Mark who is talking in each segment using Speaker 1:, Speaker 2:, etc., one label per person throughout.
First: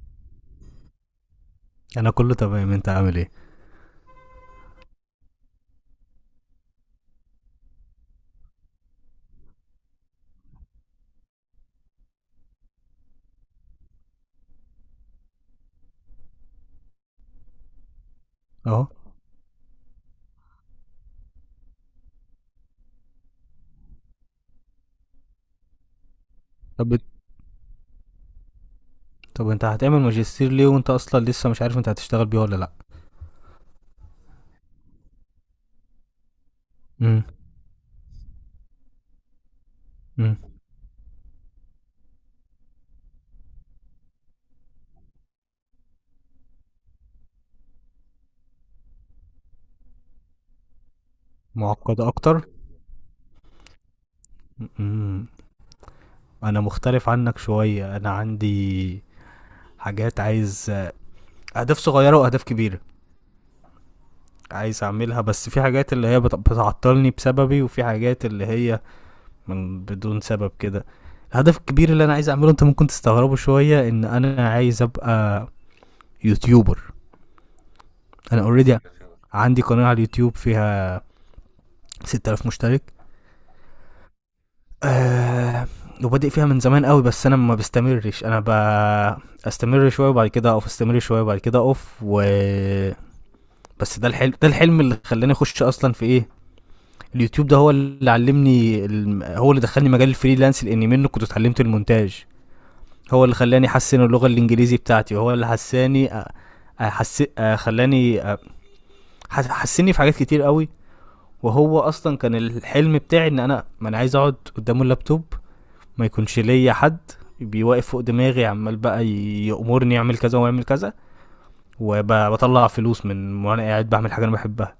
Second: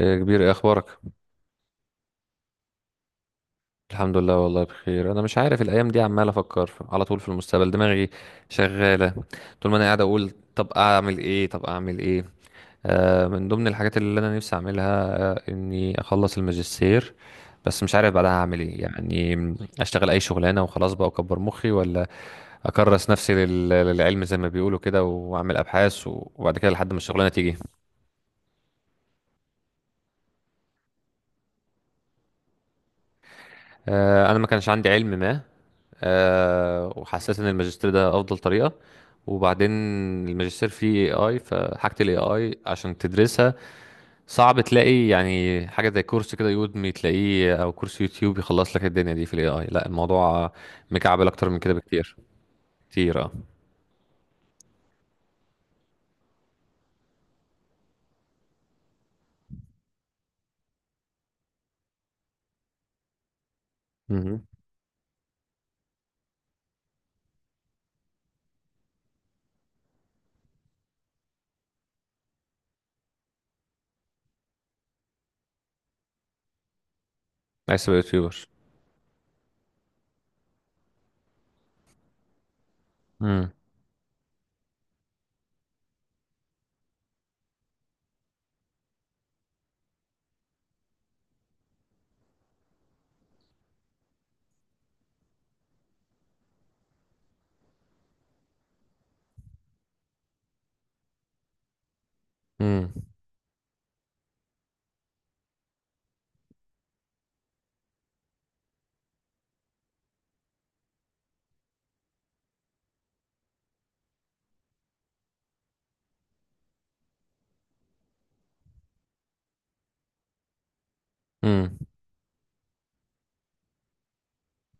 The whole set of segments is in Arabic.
Speaker 1: إيه كبير، إيه اخبارك؟
Speaker 2: انا كله تمام، انت عامل ايه؟
Speaker 1: الحمد لله، والله بخير. انا مش عارف، الايام دي عمال افكر على طول في المستقبل، دماغي شغاله. طول ما انا قاعد اقول طب اعمل ايه، طب اعمل ايه. من ضمن الحاجات اللي انا نفسي اعملها، اني اخلص الماجستير، بس مش عارف بعدها اعمل ايه
Speaker 2: اهو.
Speaker 1: يعني. اشتغل اي شغلانه وخلاص بقى واكبر مخي، ولا اكرس نفسي للعلم زي ما بيقولوا كده واعمل ابحاث، وبعد كده
Speaker 2: طب
Speaker 1: لحد ما الشغلانه تيجي.
Speaker 2: طب انت هتعمل ماجستير ليه وانت اصلا لسه مش عارف انت هتشتغل بيه ولا لا؟
Speaker 1: انا ما كانش عندي علم ما،
Speaker 2: امم
Speaker 1: وحسيت ان الماجستير ده افضل طريقه. وبعدين
Speaker 2: امم.
Speaker 1: الماجستير فيه AI، فحاجه الاي اي عشان تدرسها صعب تلاقي يعني حاجه زي كورس كده يودمي تلاقيه، او كورس يوتيوب يخلص لك الدنيا دي في الاي اي. لا الموضوع مكعبل اكتر من كده
Speaker 2: معقده
Speaker 1: بكتير.
Speaker 2: اكتر.
Speaker 1: كتير، اه.
Speaker 2: امم. انا مختلف عنك شويه، انا عندي حاجات عايز، اهداف صغيره واهداف كبيره
Speaker 1: امم.
Speaker 2: عايز اعملها، بس في حاجات اللي هي بتعطلني بسببي وفي حاجات اللي هي من بدون سبب كده. الهدف الكبير اللي انا عايز اعمله انت ممكن تستغربه شويه، ان انا عايز ابقى يوتيوبر.
Speaker 1: عايز تبقى
Speaker 2: انا
Speaker 1: يوتيوبر.
Speaker 2: اوريدي عندي قناه على اليوتيوب فيها 6000 مشترك.
Speaker 1: امم.
Speaker 2: آه. وبادئ فيها من زمان قوي، بس انا ما بستمرش، استمر شويه وبعد كده اقف، استمر شويه وبعد كده اقف. و بس ده الحلم، ده الحلم اللي خلاني اخش اصلا في ايه، اليوتيوب. ده هو اللي علمني هو اللي دخلني مجال الفريلانس، لان منه كنت اتعلمت المونتاج.
Speaker 1: امم.
Speaker 2: هو اللي خلاني احسن اللغه الانجليزي بتاعتي، وهو اللي حساني خلاني حسني في حاجات كتير قوي. وهو اصلا كان الحلم بتاعي، ان انا ما انا عايز اقعد قدام اللابتوب، ما يكونش ليا حد بيوقف فوق دماغي عمال بقى يأمرني اعمل كذا واعمل كذا،
Speaker 1: امم.
Speaker 2: وبطلع فلوس من وانا قاعد بعمل حاجه انا بحبها.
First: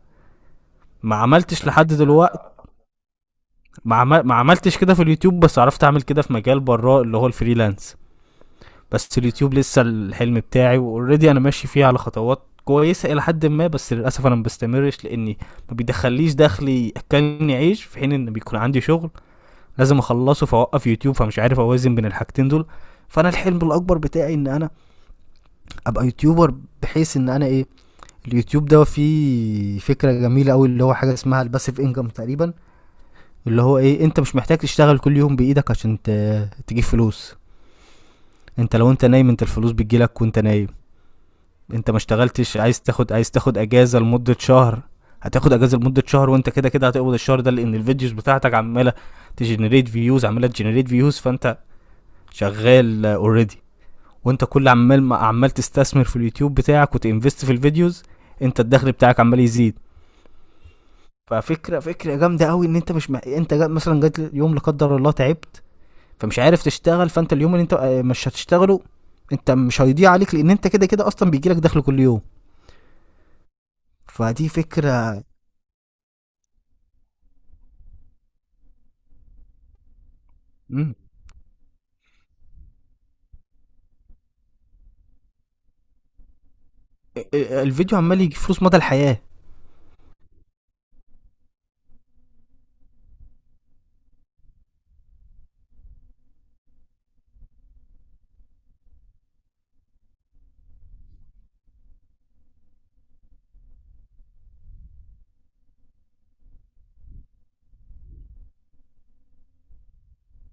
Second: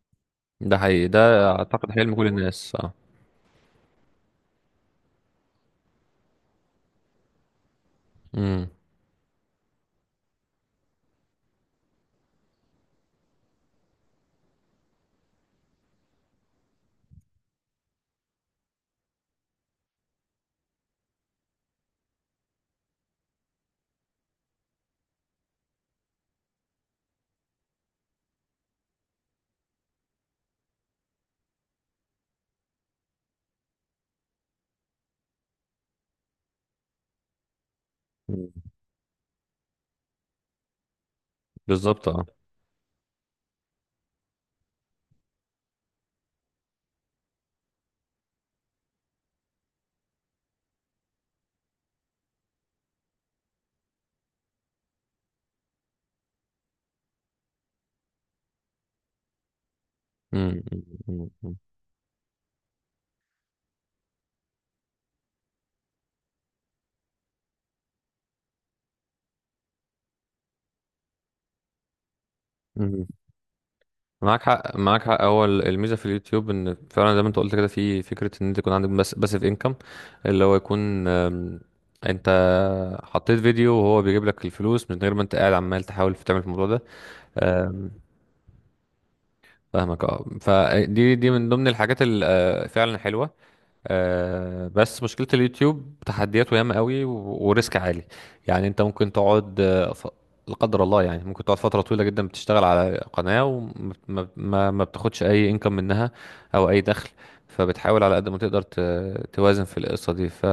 Speaker 1: ده حقيقي
Speaker 2: ما
Speaker 1: ده.
Speaker 2: عملتش لحد
Speaker 1: اعتقد حلم كل
Speaker 2: دلوقتي.
Speaker 1: الناس، اه.
Speaker 2: ما عملتش كده في اليوتيوب، بس عرفت اعمل كده في مجال براه اللي هو الفريلانس.
Speaker 1: امم.
Speaker 2: بس اليوتيوب لسه الحلم بتاعي، واوريدي انا ماشي فيه على خطوات كويسه الى حد ما، بس للاسف انا ما بستمرش لاني ما بيدخليش دخلي ياكلني عيش، في حين ان بيكون عندي شغل لازم اخلصه فاوقف يوتيوب، فمش عارف اوازن بين الحاجتين دول. فانا الحلم الاكبر بتاعي ان انا ابقى يوتيوبر، بحيث ان انا ايه، اليوتيوب ده فيه فكره جميله قوي اللي هو حاجه اسمها الباسيف انجم تقريبا، اللي هو ايه، انت مش محتاج تشتغل كل يوم بايدك عشان تجيب فلوس. انت لو انت نايم، انت الفلوس بتجيلك وانت نايم. انت ما
Speaker 1: بالظبط، اه.
Speaker 2: اشتغلتش، عايز تاخد، عايز تاخد اجازه لمده شهر، هتاخد اجازه لمده شهر، وانت كده كده هتقبض الشهر ده، لان الفيديوز بتاعتك عماله تجنريت فيوز، عماله تجنريت فيوز، فانت شغال اوريدي. وانت كل عمال ما عمال تستثمر في اليوتيوب بتاعك وتنفست في الفيديوز، انت الدخل بتاعك عمال يزيد. ففكره، فكره جامده قوي ان انت مش م... انت جا... مثلا جات يوم لا قدر الله تعبت، فمش عارف تشتغل، فانت اليوم اللي انت مش هتشتغله، انت مش هيضيع عليك، لان انت كده كده اصلا بيجي لك دخل كل يوم.
Speaker 1: امم. معاك
Speaker 2: فدي
Speaker 1: حق، معاك
Speaker 2: فكره.
Speaker 1: حق. هو الميزه في اليوتيوب ان فعلا زي ما انت قلت كده، في فكره ان انت يكون عندك بس باسيف انكم، اللي هو
Speaker 2: مم.
Speaker 1: يكون، انت حطيت فيديو وهو بيجيب لك الفلوس من غير ما انت قاعد عمال تحاول في تعمل في الموضوع ده. أم،
Speaker 2: الفيديو عمال يجي فلوس مدى الحياه.
Speaker 1: فاهمك، اه. فدي من ضمن الحاجات فعلا حلوه. بس مشكلة اليوتيوب تحدياته ياما قوي و- وريسك عالي. يعني انت ممكن تقعد، لا قدر الله، يعني ممكن تقعد فترة طويلة جدا بتشتغل على قناة وما ما ما- ما بتاخدش اي انكم منها، او اي دخل. فبتحاول على قد ما تقدر توازن في القصة دي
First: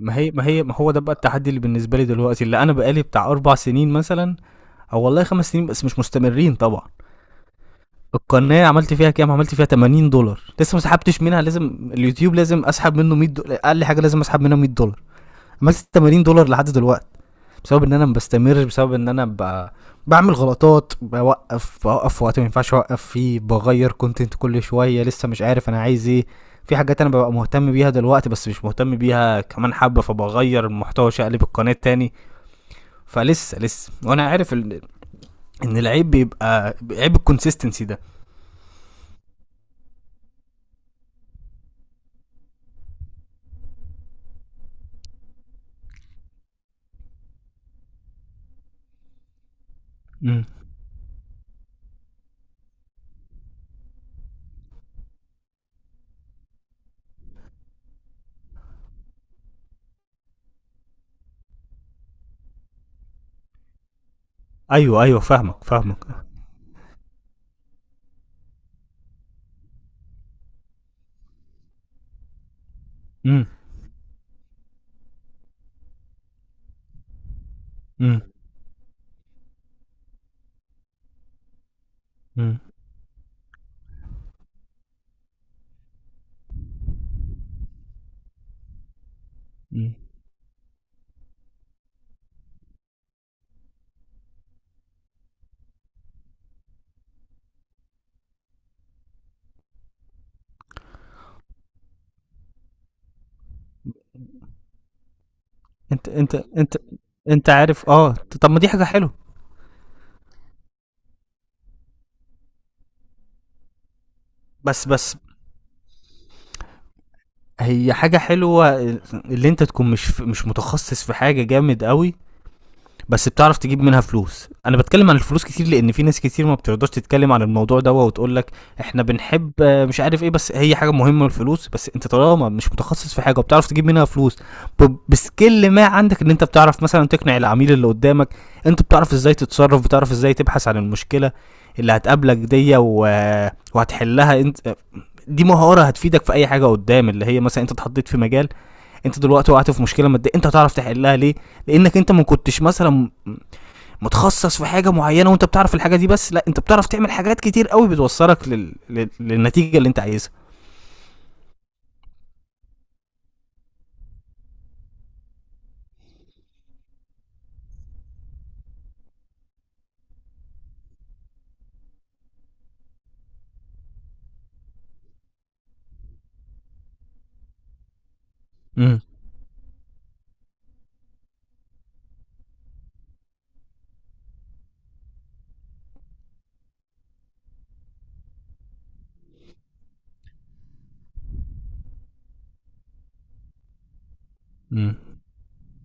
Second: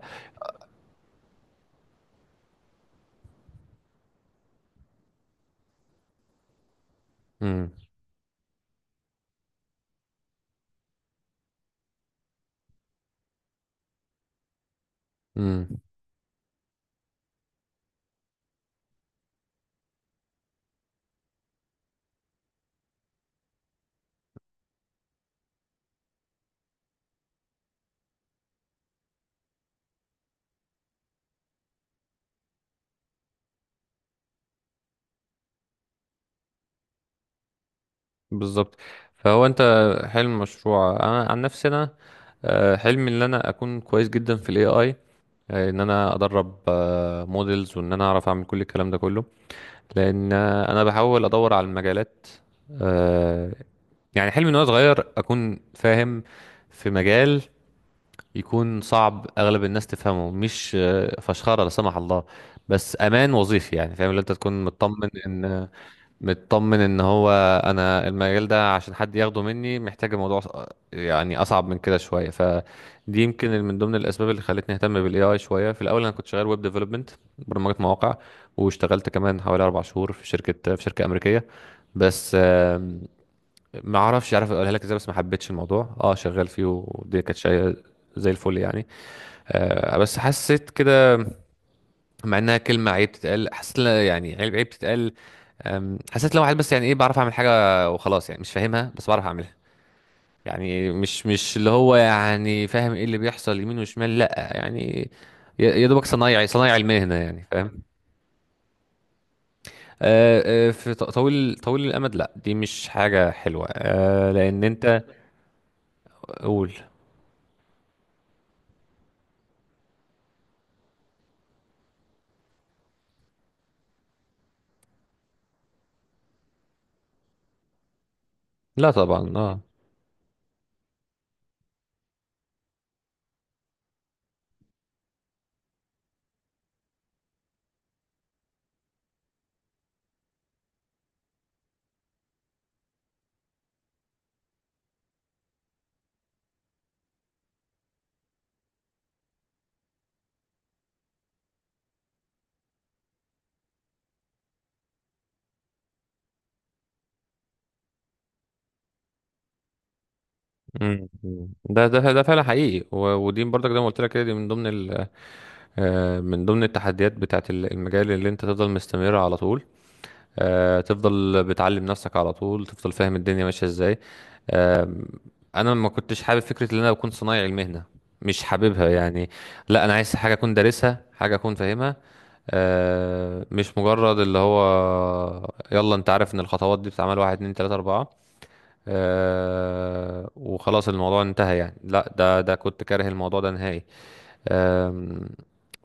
Speaker 2: ما هو ده بقى التحدي اللي بالنسبه لي دلوقتي، اللي انا بقالي بتاع اربع سنين مثلا، او والله خمس سنين، بس مش مستمرين طبعا.
Speaker 1: مم.
Speaker 2: القناه عملت فيها كام، عملت فيها $80. لسه ما سحبتش منها، لازم اليوتيوب، لازم اسحب منه $100 اقل حاجه، لازم اسحب منها $100.
Speaker 1: مم.
Speaker 2: عملت $80 لحد دلوقتي، بسبب ان انا ما بستمرش، بسبب ان انا ب... بعمل غلطات، بوقف، بوقف في وقت ما ينفعش اوقف فيه، بغير كونتنت كل شويه، لسه مش عارف انا عايز ايه. في حاجات انا ببقى مهتم بيها دلوقتي بس مش مهتم بيها كمان حبه، فبغير المحتوى، اقلب القناه تاني. فلسه وانا عارف ان العيب بيبقى عيب الكونسيستنسي ده.
Speaker 1: بالظبط. فهو انت، حلم مشروع، انا عن نفسي انا، حلمي ان انا اكون كويس جدا في الاي اي، ان انا ادرب موديلز، وان انا اعرف اعمل كل الكلام ده كله، لان
Speaker 2: م.
Speaker 1: انا بحاول ادور على المجالات. آه، يعني حلمي ان انا صغير اكون فاهم في مجال يكون صعب اغلب الناس تفهمه. مش فشخره لا سمح الله، بس امان وظيفي يعني. فاهم؟ اللي انت تكون
Speaker 2: ايوه،
Speaker 1: مطمن
Speaker 2: ايوه، فاهمك،
Speaker 1: ان
Speaker 2: فاهمك.
Speaker 1: مطمن ان هو انا المجال ده عشان حد ياخده مني محتاج الموضوع، يعني اصعب من كده شويه. فدي
Speaker 2: امم
Speaker 1: يمكن من ضمن الاسباب اللي خلتني اهتم بالاي اي شويه. في الاول انا كنت شغال ويب ديفلوبمنت، برمجه مواقع،
Speaker 2: امم
Speaker 1: واشتغلت كمان حوالي 4 شهور في شركه امريكيه. بس
Speaker 2: امم.
Speaker 1: ما اعرفش عارف اقولها لك ازاي، بس ما حبيتش الموضوع اه شغال فيه، ودي كانت شيء زي الفل يعني.
Speaker 2: أمم.
Speaker 1: بس حسيت كده، مع انها كلمه عيب تتقال، حسيت يعني عيب، عيب تتقال. حسيت لو واحد بس يعني ايه، بعرف اعمل حاجه وخلاص يعني، مش فاهمها بس بعرف اعملها، يعني مش اللي هو يعني فاهم ايه اللي بيحصل يمين وشمال. لا يعني يا دوبك
Speaker 2: انت انت
Speaker 1: صنايعي
Speaker 2: انت
Speaker 1: صنايعي المهنه يعني،
Speaker 2: انت
Speaker 1: فاهم.
Speaker 2: عارف، اه طب ما دي حاجه حلوه.
Speaker 1: أه، أه، في طويل، طويل الامد لا، دي مش حاجه حلوه، لان
Speaker 2: بس
Speaker 1: انت،
Speaker 2: بس
Speaker 1: قول.
Speaker 2: هي حاجه حلوه اللي انت تكون مش متخصص في حاجه جامد قوي، بس بتعرف تجيب منها فلوس. انا بتكلم عن الفلوس كتير، لان في ناس كتير ما بترضاش تتكلم عن الموضوع ده، وتقول لك
Speaker 1: لا
Speaker 2: احنا
Speaker 1: طبعا،
Speaker 2: بنحب
Speaker 1: اه.
Speaker 2: مش عارف ايه، بس هي حاجه مهمه الفلوس. بس انت طالما مش متخصص في حاجه وبتعرف تجيب منها فلوس، بسكيل ما عندك، ان انت بتعرف مثلا تقنع العميل اللي قدامك، انت بتعرف ازاي تتصرف، بتعرف ازاي تبحث عن المشكله اللي هتقابلك دي وهتحلها انت. دي مهاره هتفيدك في اي حاجه قدام، اللي هي مثلا انت اتحطيت في مجال، انت دلوقتي وقعت في مشكله ماديه، انت هتعرف تحلها ليه؟ لانك انت ما كنتش مثلا متخصص في حاجه معينه وانت بتعرف الحاجه دي بس، لا انت بتعرف تعمل حاجات كتير قوي بتوصلك للنتيجه اللي انت عايزها.
Speaker 1: مم. ده فعلا حقيقي، و- ودي برضك زي ما قلت لك كده، دي من ضمن، من ضمن التحديات بتاعت المجال، اللي انت تفضل مستمر على طول، تفضل بتعلم نفسك على طول، تفضل فاهم الدنيا ماشية ازاي. آه، انا ما كنتش حابب فكرة ان انا اكون صنايعي المهنة، مش حاببها
Speaker 2: امم.
Speaker 1: يعني. لا انا عايز حاجة اكون دارسها، حاجة اكون فاهمها، مش مجرد اللي هو يلا انت عارف ان الخطوات دي بتتعمل واحد اتنين تلاتة اربعة، وخلاص الموضوع انتهى يعني. لا ده كنت كاره الموضوع ده نهائي.
Speaker 2: امم.
Speaker 1: آم،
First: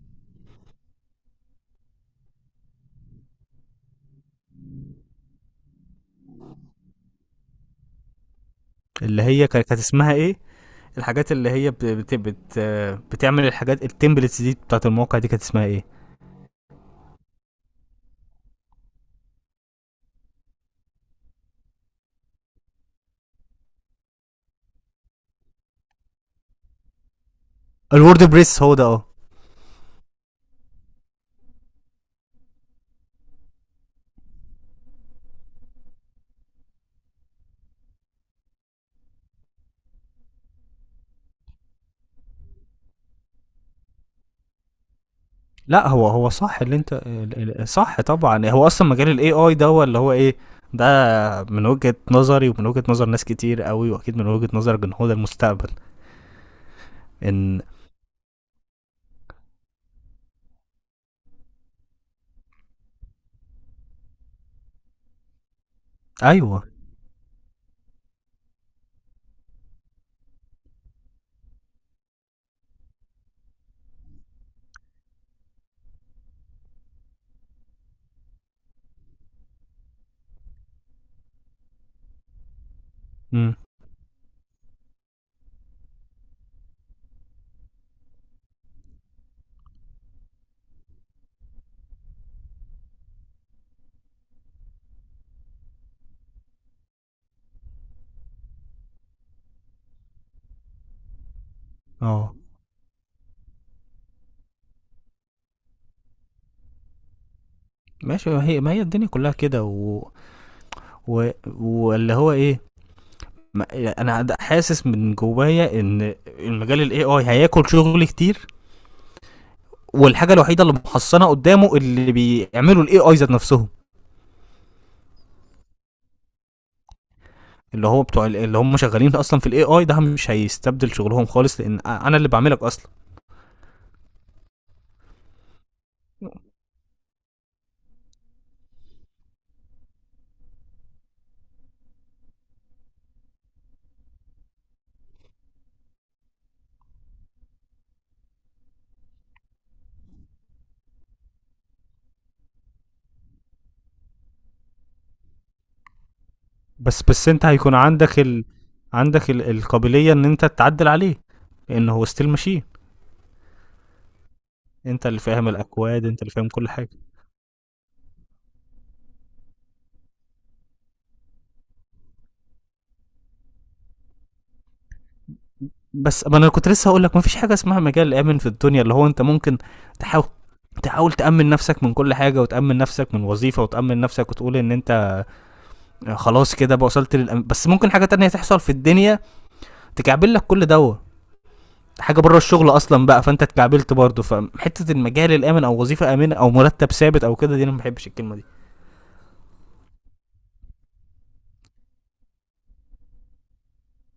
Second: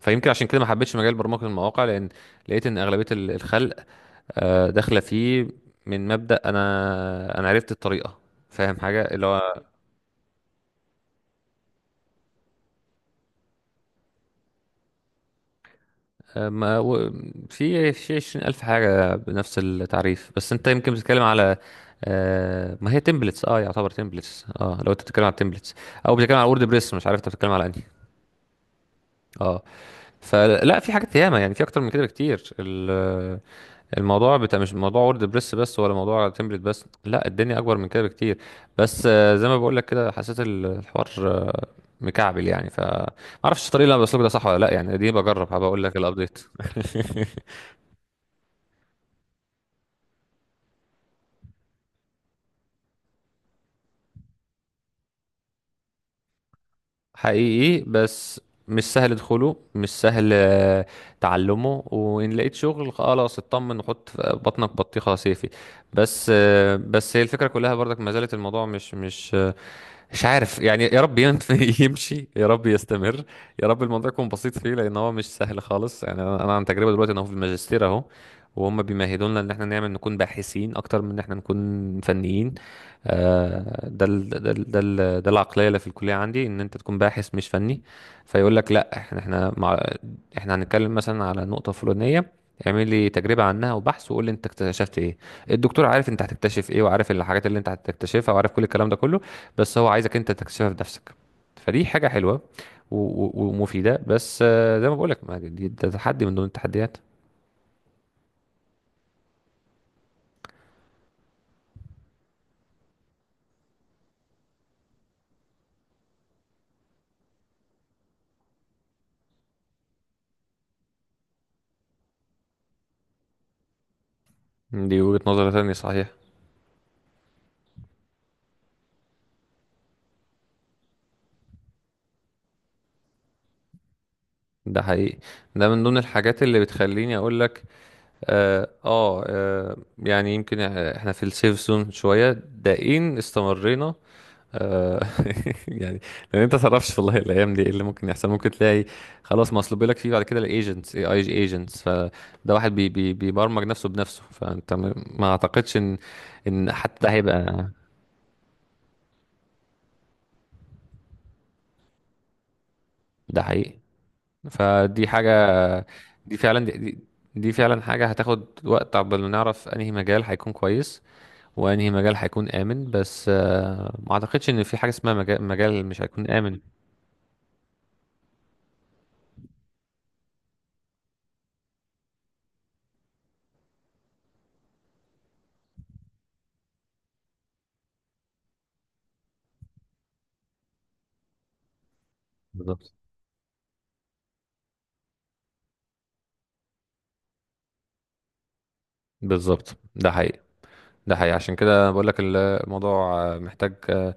Speaker 1: فيمكن عشان كده ما حبيتش مجال برمجة المواقع، لأن لقيت إن أغلبية الخلق داخلة فيه من مبدأ أنا عرفت الطريقة، فاهم حاجة
Speaker 2: اللي
Speaker 1: اللي
Speaker 2: هي
Speaker 1: هو،
Speaker 2: كانت اسمها ايه، الحاجات اللي هي بتعمل الحاجات التمبلتس دي بتاعت المواقع دي كانت اسمها ايه؟
Speaker 1: آه، ما و- في 20,000 حاجة بنفس التعريف، بس أنت يمكن بتتكلم على، ما هي تمبلتس اه، يعتبر تمبلتس اه، لو انت بتتكلم على تمبلتس، او بتتكلم على وورد بريس، مش عارف انت بتتكلم على انهي.
Speaker 2: الورد بريس هو ده، اه.
Speaker 1: اه، فلا في حاجات ياما يعني، في اكتر من كده بكتير. الموضوع بتاع مش موضوع وورد بريس بس، ولا موضوع تمبلت بس، لا الدنيا اكبر من كده بكتير. بس زي ما بقول لك كده، حسيت الحوار مكعبل يعني، ف ما اعرفش الطريقه اللي انا بسلكه ده صح ولا لا يعني. دي بجرب، هبقى اقول
Speaker 2: لا
Speaker 1: لك
Speaker 2: هو هو
Speaker 1: الابديت.
Speaker 2: صح، اللي انت صح طبعا. هو اصلا مجال الاي اي ده هو اللي هو ايه ده، من وجهة نظري ومن وجهة نظر ناس كتير قوي، واكيد من وجهة نظر جمهور المستقبل، ان
Speaker 1: حقيقي، بس مش سهل دخوله، مش سهل تعلمه، وإن لقيت شغل خلاص اطمن وحط في بطنك بطيخة صيفي. بس
Speaker 2: ايوه.
Speaker 1: بس هي الفكرة كلها برضك ما زالت الموضوع مش مش عارف يعني. يا رب يمشي، يا رب يستمر، يا رب الموضوع يكون بسيط فيه، لأن هو مش سهل خالص يعني. أنا عن تجربة دلوقتي، أنا هو في الماجستير أهو، وهم بيمهدونا إن احنا نكون باحثين أكتر من إن احنا نكون فنيين.
Speaker 2: امم.
Speaker 1: ده العقليه اللي في الكليه عندي، ان انت تكون باحث مش فني. فيقول لك لا، احنا مع، احنا هنتكلم مثلا على نقطه فلانيه، اعمل لي تجربه عنها وبحث وقول لي انت اكتشفت ايه. الدكتور عارف انت هتكتشف ايه، وعارف الحاجات اللي انت هتكتشفها، وعارف كل الكلام ده كله، بس هو عايزك انت تكتشفها بنفسك. فدي حاجه
Speaker 2: اه.
Speaker 1: حلوه و- و- ومفيده، بس زي ما بقول لك، ده تحدي من ضمن التحديات.
Speaker 2: ماشي. ما هي الدنيا كلها كده و... واللي هو ايه، ما... انا حاسس من جوايا ان المجال الاي اي هياكل شغل كتير، والحاجه الوحيده اللي محصنه قدامه اللي بيعملوا الاي اي ذات نفسهم،
Speaker 1: دي وجهه نظر تانية، صحيح.
Speaker 2: اللي هو بتوع اللي هم شغالين اصلا في الاي اي، ده مش هيستبدل شغلهم خالص، لان انا اللي بعملك اصلا.
Speaker 1: ده حقيقي، ده من ضمن الحاجات اللي بتخليني اقول لك، اه. يعني يمكن احنا في السيف زون شويه ده ان استمرينا، آه يعني. لان انت تعرفش والله الايام دي ايه اللي ممكن يحصل. ممكن تلاقي خلاص مصلوب لك فيه، بعد كده الايجنتس، اي اي ايجنتس، فده واحد بي بي بيبرمج نفسه بنفسه، فانت ما اعتقدش ان حتى
Speaker 2: بس
Speaker 1: ده
Speaker 2: بس انت
Speaker 1: هيبقى.
Speaker 2: هيكون عندك عندك ال... القابليه ان انت تعدل عليه، لان هو ستيل ماشين.
Speaker 1: ده حقيقي،
Speaker 2: انت
Speaker 1: فدي
Speaker 2: اللي
Speaker 1: حاجه.
Speaker 2: فاهم الاكواد، انت اللي
Speaker 1: دي
Speaker 2: فاهم
Speaker 1: فعلا،
Speaker 2: كل
Speaker 1: دي,
Speaker 2: حاجه.
Speaker 1: دي دي فعلا حاجه هتاخد وقت عقبال ما نعرف انهي مجال هيكون كويس، وانهي مجال هيكون امن. بس ما اعتقدش ان في حاجه اسمها مجال مش
Speaker 2: بس
Speaker 1: هيكون
Speaker 2: ما انا
Speaker 1: امن.
Speaker 2: كنت لسه هقول لك، ما فيش حاجه اسمها مجال امن في الدنيا. اللي هو انت ممكن تحاول تحاول تأمن نفسك من كل حاجة، وتأمن نفسك من وظيفة، وتأمن نفسك، وتقول إن أنت خلاص كده بقى وصلت بس ممكن حاجة تانية تحصل في الدنيا تكعبل لك كل دوا، حاجة بره الشغل
Speaker 1: بالظبط،
Speaker 2: أصلا بقى، فأنت اتكعبلت برضه. فحتة المجال الآمن أو وظيفة آمنة أو مرتب ثابت أو كده، دي أنا ما بحبش الكلمة دي.
Speaker 1: بالظبط، ده حقيقي. ده حقيقي، عشان كده بقول لك الموضوع محتاج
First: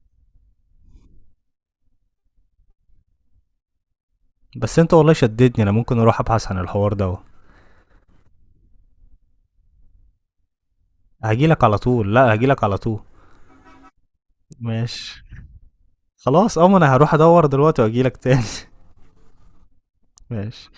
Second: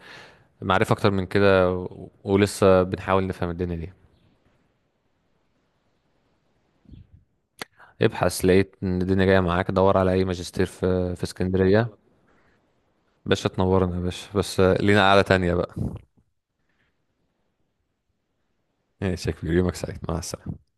Speaker 1: معرفه اكتر من كده، و- ولسه بنحاول نفهم الدنيا دي.
Speaker 2: بس أنت والله شددني، أنا ممكن أروح أبحث عن الحوار ده.
Speaker 1: ابحث، لقيت ان الدنيا جايه معاك. دور على اي ماجستير في
Speaker 2: هجيلك على
Speaker 1: اسكندريه.
Speaker 2: طول، لا هجيلك على طول.
Speaker 1: باشا تنورنا يا باشا، بس لينا قعده
Speaker 2: ماشي.
Speaker 1: تانية بقى.
Speaker 2: خلاص أه، ما أنا هروح أدور دلوقتي وأجيلك تاني.
Speaker 1: ماشي يا كبير، يومك سعيد، مع السلامه.
Speaker 2: ماشي.